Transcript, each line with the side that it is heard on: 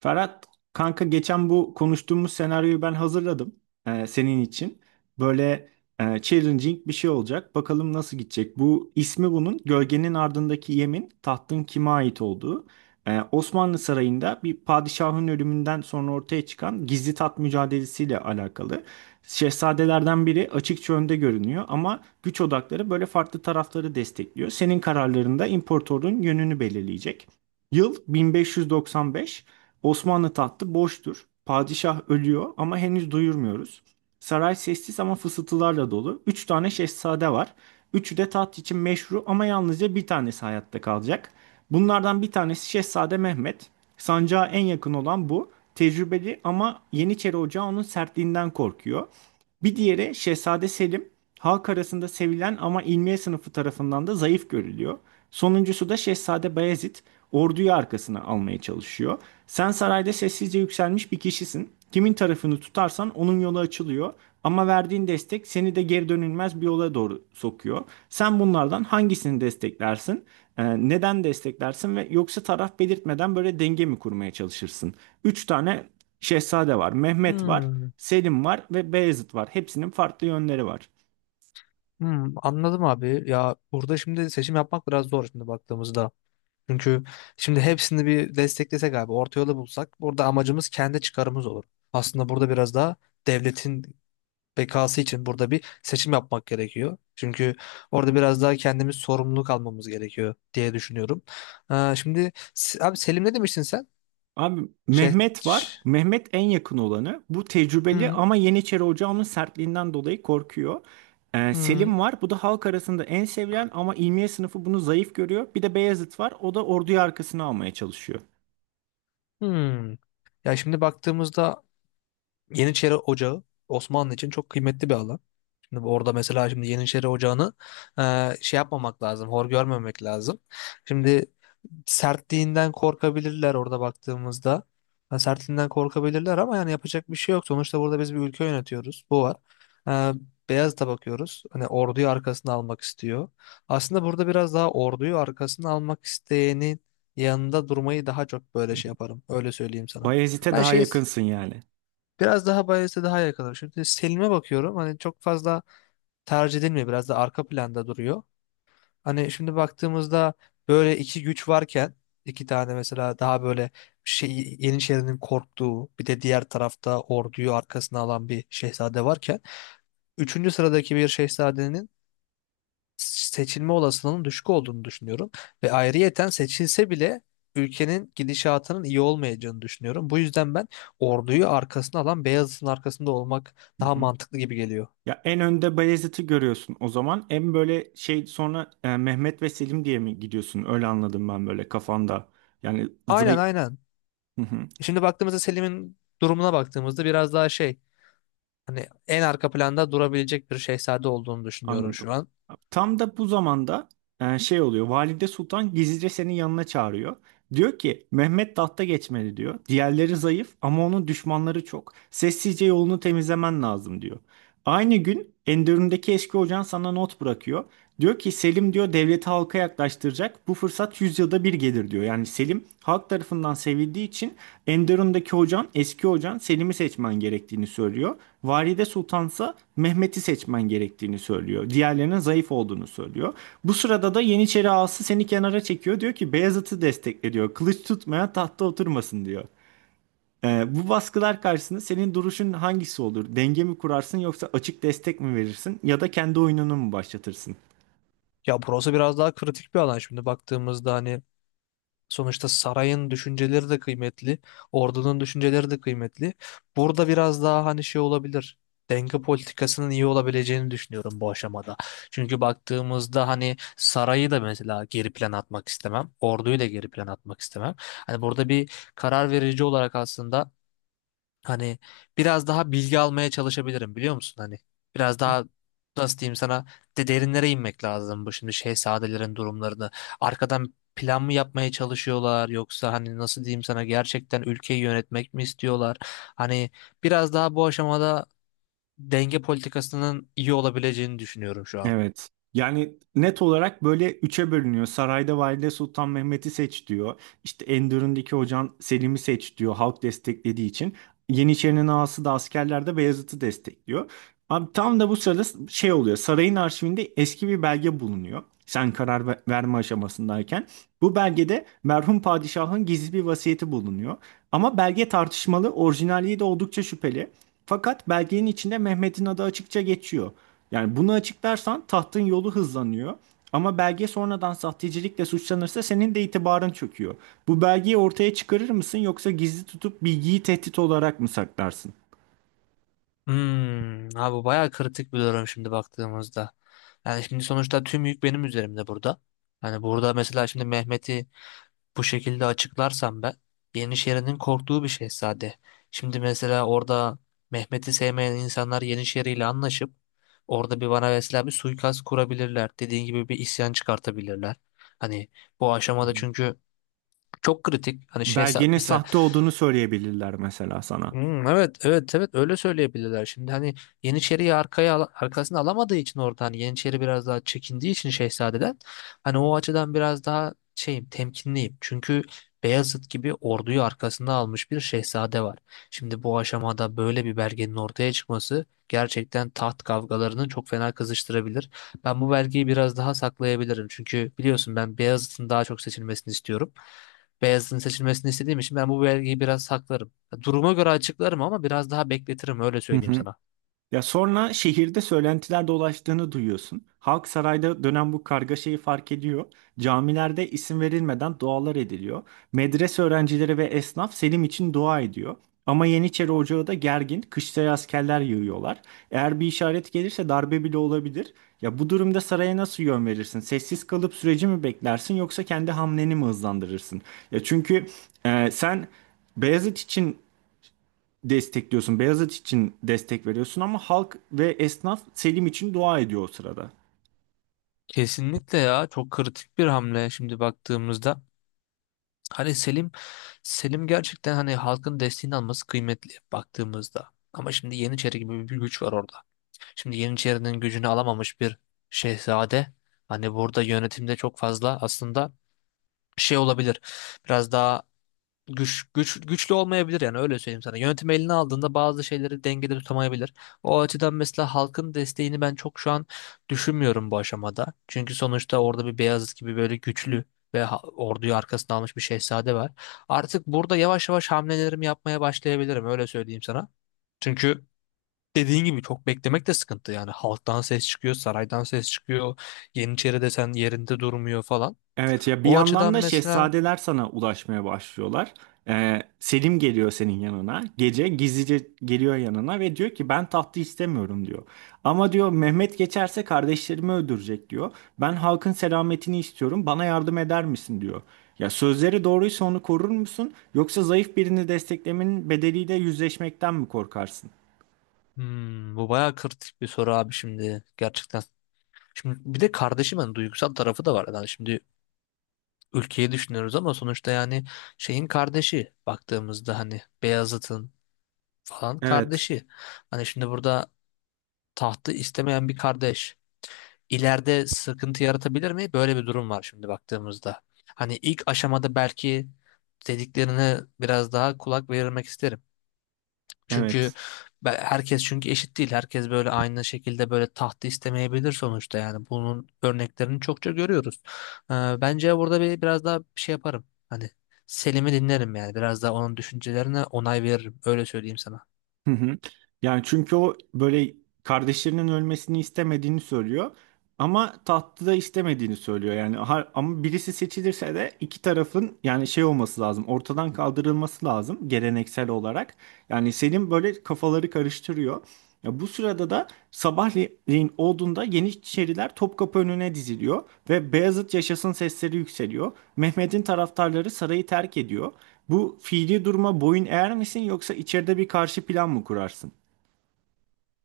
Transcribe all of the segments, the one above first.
right: Ferhat kanka geçen bu konuştuğumuz senaryoyu ben hazırladım senin için. Böyle challenging bir şey olacak. Bakalım nasıl gidecek. Bu ismi bunun Gölgenin Ardındaki Yemin tahtın kime ait olduğu. Osmanlı Sarayı'nda bir padişahın ölümünden sonra ortaya çıkan gizli taht mücadelesiyle alakalı. Şehzadelerden biri açıkça önde görünüyor ama güç odakları böyle farklı tarafları destekliyor. Senin kararlarında imparatorun yönünü belirleyecek. Yıl 1595. Osmanlı tahtı boştur. Padişah ölüyor ama henüz duyurmuyoruz. Saray sessiz ama fısıltılarla dolu. Üç tane şehzade var. Üçü de taht için meşru ama yalnızca bir tanesi hayatta kalacak. Bunlardan bir tanesi Şehzade Mehmet. Sancağa en yakın olan bu. Tecrübeli ama Yeniçeri Ocağı onun sertliğinden korkuyor. Bir diğeri Şehzade Selim, halk arasında sevilen ama ilmiye sınıfı tarafından da zayıf görülüyor. Sonuncusu da Şehzade Bayezid, orduyu arkasına almaya çalışıyor. Sen sarayda sessizce yükselmiş bir kişisin. Kimin tarafını tutarsan onun yolu açılıyor. Ama verdiğin destek seni de geri dönülmez bir yola doğru sokuyor. Sen bunlardan hangisini desteklersin? Neden desteklersin ve yoksa taraf belirtmeden böyle denge mi kurmaya çalışırsın? Üç tane şehzade var. Mehmet var.
left: Hmm,
right: Selim var ve Beyazıt var. Hepsinin farklı yönleri var.
left: hmm, anladım abi. Ya burada şimdi seçim yapmak biraz zor şimdi baktığımızda. Çünkü şimdi hepsini bir desteklesek abi, orta yolu bulsak burada amacımız kendi çıkarımız olur. Aslında burada biraz daha devletin bekası için burada bir seçim yapmak gerekiyor. Çünkü orada biraz daha kendimiz sorumluluk almamız gerekiyor diye düşünüyorum. Şimdi abi Selim ne demiştin sen?
right: Abi
left: Şey,
right: Mehmet var.
left: ş-
right: Mehmet en yakın olanı. Bu tecrübeli
left: hmm,
right: ama Yeniçeri Ocağı'nın sertliğinden dolayı korkuyor.
left: hmm,
right: Selim var. Bu da halk arasında en sevilen ama ilmiye sınıfı bunu zayıf görüyor. Bir de Beyazıt var. O da orduyu arkasına almaya çalışıyor.
left: hmm. Ya şimdi baktığımızda Yeniçeri Ocağı Osmanlı için çok kıymetli bir alan. Şimdi orada mesela şimdi Yeniçeri Ocağı'nı yapmamak lazım, hor görmemek lazım. Şimdi sertliğinden korkabilirler orada baktığımızda. Ha, sertliğinden korkabilirler ama yani yapacak bir şey yok. Sonuçta burada biz bir ülke yönetiyoruz. Bu var. E, Beyazıt'a bakıyoruz. Hani orduyu arkasına almak istiyor. Aslında burada biraz daha orduyu arkasına almak isteyenin yanında durmayı daha çok böyle şey yaparım. Öyle söyleyeyim sana.
right: Bayezid'e
left: Ben
right: daha
left: şey
right: yakınsın yani.
left: Biraz daha Bias'e daha yakınım. Şimdi Selim'e bakıyorum. Hani çok fazla tercih edilmiyor. Biraz da arka planda duruyor. Hani şimdi baktığımızda böyle iki güç varken iki tane mesela daha böyle şey, Yeniçeri'nin korktuğu bir de diğer tarafta orduyu arkasına alan bir şehzade varken üçüncü sıradaki bir şehzadenin seçilme olasılığının düşük olduğunu düşünüyorum. Ve ayrıyeten seçilse bile ülkenin gidişatının iyi olmayacağını düşünüyorum. Bu yüzden ben orduyu arkasına alan Beyazıt'ın arkasında olmak
right: Hı
left: daha
right: hı.
left: mantıklı gibi geliyor.
right: Ya en önde Bayezid'i görüyorsun o zaman. En böyle şey sonra Mehmet ve Selim diye mi gidiyorsun? Öyle anladım ben böyle kafanda. Yani
left: Aynen,
right: zayıf.
left: aynen. Şimdi baktığımızda Selim'in durumuna baktığımızda biraz daha hani en arka planda durabilecek bir şehzade olduğunu düşünüyorum
right: Anladım.
left: şu an.
right: Tam da bu zamanda şey oluyor. Valide Sultan gizlice senin yanına çağırıyor. Diyor ki Mehmet tahta geçmeli diyor. Diğerleri zayıf ama onun düşmanları çok. Sessizce yolunu temizlemen lazım diyor. Aynı gün Enderun'daki eski hocan sana not bırakıyor. Diyor ki Selim diyor devleti halka yaklaştıracak. Bu fırsat yüzyılda bir gelir diyor. Yani Selim halk tarafından sevildiği için Enderun'daki hocan, eski hocan Selim'i seçmen gerektiğini söylüyor. Valide Sultansa Mehmet'i seçmen gerektiğini söylüyor. Diğerlerinin zayıf olduğunu söylüyor. Bu sırada da Yeniçeri ağası seni kenara çekiyor. Diyor ki Beyazıt'ı destekle diyor. Kılıç tutmayan tahta oturmasın diyor. Bu baskılar karşısında senin duruşun hangisi olur? Denge mi kurarsın yoksa açık destek mi verirsin ya da kendi oyununu mu başlatırsın?
left: Ya burası biraz daha kritik bir alan şimdi baktığımızda hani sonuçta sarayın düşünceleri de kıymetli, ordunun düşünceleri de kıymetli. Burada biraz daha hani şey olabilir. Denge politikasının iyi olabileceğini düşünüyorum bu aşamada. Çünkü baktığımızda hani sarayı da mesela geri plan atmak istemem. Orduyu da geri plan atmak istemem. Hani burada bir karar verici olarak aslında hani biraz daha bilgi almaya çalışabilirim, biliyor musun? Hani biraz daha nasıl diyeyim sana, de derinlere inmek lazım bu şimdi şehzadelerin durumlarını. Arkadan plan mı yapmaya çalışıyorlar yoksa hani nasıl diyeyim sana, gerçekten ülkeyi yönetmek mi istiyorlar? Hani biraz daha bu aşamada denge politikasının iyi olabileceğini düşünüyorum şu an.
right: Evet. Yani net olarak böyle üçe bölünüyor. Sarayda Valide Sultan Mehmet'i seç diyor. İşte Enderun'daki hocan Selim'i seç diyor halk desteklediği için. Yeniçerinin ağası da askerlerde Beyazıt'ı destekliyor. Abi tam da bu sırada şey oluyor. Sarayın arşivinde eski bir belge bulunuyor. Sen verme aşamasındayken. Bu belgede merhum padişahın gizli bir vasiyeti bulunuyor. Ama belge tartışmalı, orijinalliği de oldukça şüpheli. Fakat belgenin içinde Mehmet'in adı açıkça geçiyor. Yani bunu açıklarsan tahtın yolu hızlanıyor. Ama belge sonradan sahtecilikle suçlanırsa senin de itibarın çöküyor. Bu belgeyi ortaya çıkarır mısın yoksa gizli tutup bilgiyi tehdit olarak mı saklarsın?
left: Hmm, ha, bu bayağı kritik bir durum şimdi baktığımızda. Yani şimdi sonuçta tüm yük benim üzerimde burada. Hani burada mesela şimdi Mehmet'i bu şekilde açıklarsam ben, Yenişehir'in korktuğu bir şehzade. Şimdi mesela orada Mehmet'i sevmeyen insanlar Yenişehir'iyle anlaşıp orada bir bana mesela bir suikast kurabilirler. Dediğin gibi bir isyan çıkartabilirler. Hani bu
right: Hı
left: aşamada
right: hı.
left: çünkü çok kritik. Hani şehzade
right: Belgenin
left: mesela.
right: sahte olduğunu söyleyebilirler mesela sana.
left: Hmm, evet, evet, evet, öyle söyleyebilirler. Şimdi hani Yeniçeri'yi arkasına alamadığı için orada hani Yeniçeri biraz daha çekindiği için şehzadeden hani o açıdan biraz daha şeyim, temkinliyim. Çünkü Beyazıt gibi orduyu arkasına almış bir şehzade var. Şimdi bu aşamada böyle bir belgenin ortaya çıkması gerçekten taht kavgalarını çok fena kızıştırabilir. Ben bu belgeyi biraz daha saklayabilirim. Çünkü biliyorsun, ben Beyazıt'ın daha çok seçilmesini istiyorum. Beyazıt'ın seçilmesini istediğim için ben bu belgeyi biraz saklarım. Duruma göre açıklarım ama biraz daha bekletirim, öyle
right: Hı
left: söyleyeyim
right: hı.
left: sana.
right: Ya sonra şehirde söylentiler dolaştığını duyuyorsun. Halk sarayda dönen bu kargaşayı fark ediyor. Camilerde isim verilmeden dualar ediliyor. Medrese öğrencileri ve esnaf Selim için dua ediyor. Ama Yeniçeri Ocağı da gergin, kışlaya askerler yığıyorlar. Eğer bir işaret gelirse darbe bile olabilir. Ya bu durumda saraya nasıl yön verirsin? Sessiz kalıp süreci mi beklersin yoksa kendi hamleni mi hızlandırırsın? Ya çünkü sen Beyazıt için destekliyorsun. Beyazıt için destek veriyorsun ama halk ve esnaf Selim için dua ediyor o sırada.
left: Kesinlikle, ya çok kritik bir hamle şimdi baktığımızda. Hani Selim gerçekten hani halkın desteğini alması kıymetli baktığımızda. Ama şimdi Yeniçeri gibi bir güç var orada. Şimdi Yeniçeri'nin gücünü alamamış bir şehzade. Hani burada yönetimde çok fazla aslında şey olabilir. Biraz daha güçlü olmayabilir yani, öyle söyleyeyim sana. Yönetim eline aldığında bazı şeyleri dengede tutamayabilir. O açıdan mesela halkın desteğini ben çok şu an düşünmüyorum bu aşamada. Çünkü sonuçta orada bir Beyazıt gibi böyle güçlü ve orduyu arkasına almış bir şehzade var. Artık burada yavaş yavaş hamlelerimi yapmaya başlayabilirim, öyle söyleyeyim sana. Çünkü dediğin gibi çok beklemek de sıkıntı yani. Halktan ses çıkıyor, saraydan ses çıkıyor, Yeniçeri desen yerinde durmuyor falan.
right: Evet ya bir
left: O açıdan
right: yandan da
left: mesela.
right: şehzadeler sana ulaşmaya başlıyorlar. Selim geliyor senin yanına. Gece gizlice geliyor yanına ve diyor ki ben tahtı istemiyorum diyor. Ama diyor Mehmet geçerse kardeşlerimi öldürecek diyor. Ben halkın selametini istiyorum. Bana yardım eder misin diyor. Ya sözleri doğruysa onu korur musun? Yoksa zayıf birini desteklemenin bedeliyle yüzleşmekten mi korkarsın?
left: Hmm, bu bayağı kritik bir soru abi, şimdi gerçekten. Şimdi bir de kardeşi, ben duygusal tarafı da var. Yani şimdi ülkeyi düşünüyoruz ama sonuçta yani şeyin kardeşi baktığımızda hani Beyazıt'ın falan
right: Evet.
left: kardeşi. Hani şimdi burada tahtı istemeyen bir kardeş ileride sıkıntı yaratabilir mi? Böyle bir durum var şimdi baktığımızda. Hani ilk aşamada belki dediklerine biraz daha kulak verilmek isterim. Çünkü
right: Evet.
left: herkes çünkü eşit değil. Herkes böyle aynı şekilde böyle tahtı istemeyebilir sonuçta yani. Bunun örneklerini çokça görüyoruz. Ee, Bence burada bir biraz daha bir şey yaparım. Hani Selim'i dinlerim yani. Biraz daha onun düşüncelerine onay veririm. Öyle söyleyeyim sana.
right: Hı hı. Yani çünkü o böyle kardeşlerinin ölmesini istemediğini söylüyor ama tahtı da istemediğini söylüyor. Yani ama birisi seçilirse de iki tarafın yani şey olması lazım. Ortadan kaldırılması lazım geleneksel olarak. Yani Selim böyle kafaları karıştırıyor. Ya bu sırada da sabahleyin olduğunda Yeniçeriler Topkapı önüne diziliyor ve Beyazıt yaşasın sesleri yükseliyor. Mehmet'in taraftarları sarayı terk ediyor. Bu fiili duruma boyun eğer misin yoksa içeride bir karşı plan mı kurarsın?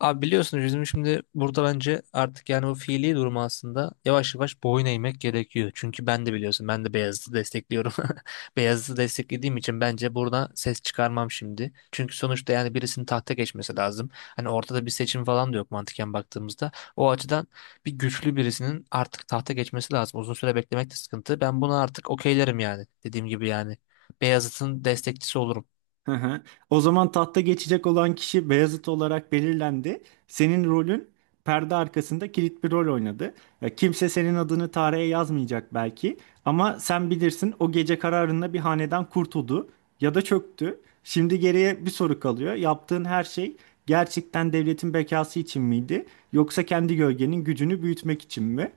left: Abi biliyorsunuz, bizim şimdi burada bence artık yani o fiili durumu aslında yavaş yavaş boyun eğmek gerekiyor. Çünkü ben de biliyorsun, ben de Beyazıt'ı destekliyorum. Beyazıt'ı desteklediğim için bence burada ses çıkarmam şimdi. Çünkü sonuçta yani birisinin tahta geçmesi lazım. Hani ortada bir seçim falan da yok mantıken baktığımızda. O açıdan bir güçlü birisinin artık tahta geçmesi lazım. Uzun süre beklemek de sıkıntı. Ben buna artık okeylerim yani. Dediğim gibi yani Beyazıt'ın destekçisi olurum.
right: Hı hı. O zaman tahta geçecek olan kişi Beyazıt olarak belirlendi. Senin rolün perde arkasında kilit bir rol oynadı. Ya, kimse senin adını tarihe yazmayacak belki ama sen bilirsin o gece kararında bir hanedan kurtuldu ya da çöktü. Şimdi geriye bir soru kalıyor. Yaptığın her şey gerçekten devletin bekası için miydi yoksa kendi gölgenin gücünü büyütmek için mi?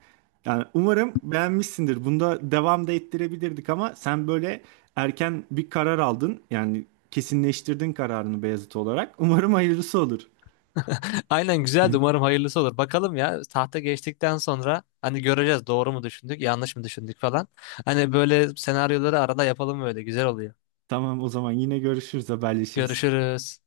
right: Yani umarım beğenmişsindir. Bunda devam da ettirebilirdik ama sen böyle erken bir karar aldın. Yani kesinleştirdin kararını Beyazıt olarak. Umarım hayırlısı olur.
left: Aynen, güzeldi. Umarım hayırlısı olur. Bakalım ya, tahta geçtikten sonra hani göreceğiz, doğru mu düşündük, yanlış mı düşündük falan. Hani böyle senaryoları arada yapalım, böyle güzel oluyor.
right: Tamam o zaman yine görüşürüz, haberleşiriz.
left: Görüşürüz.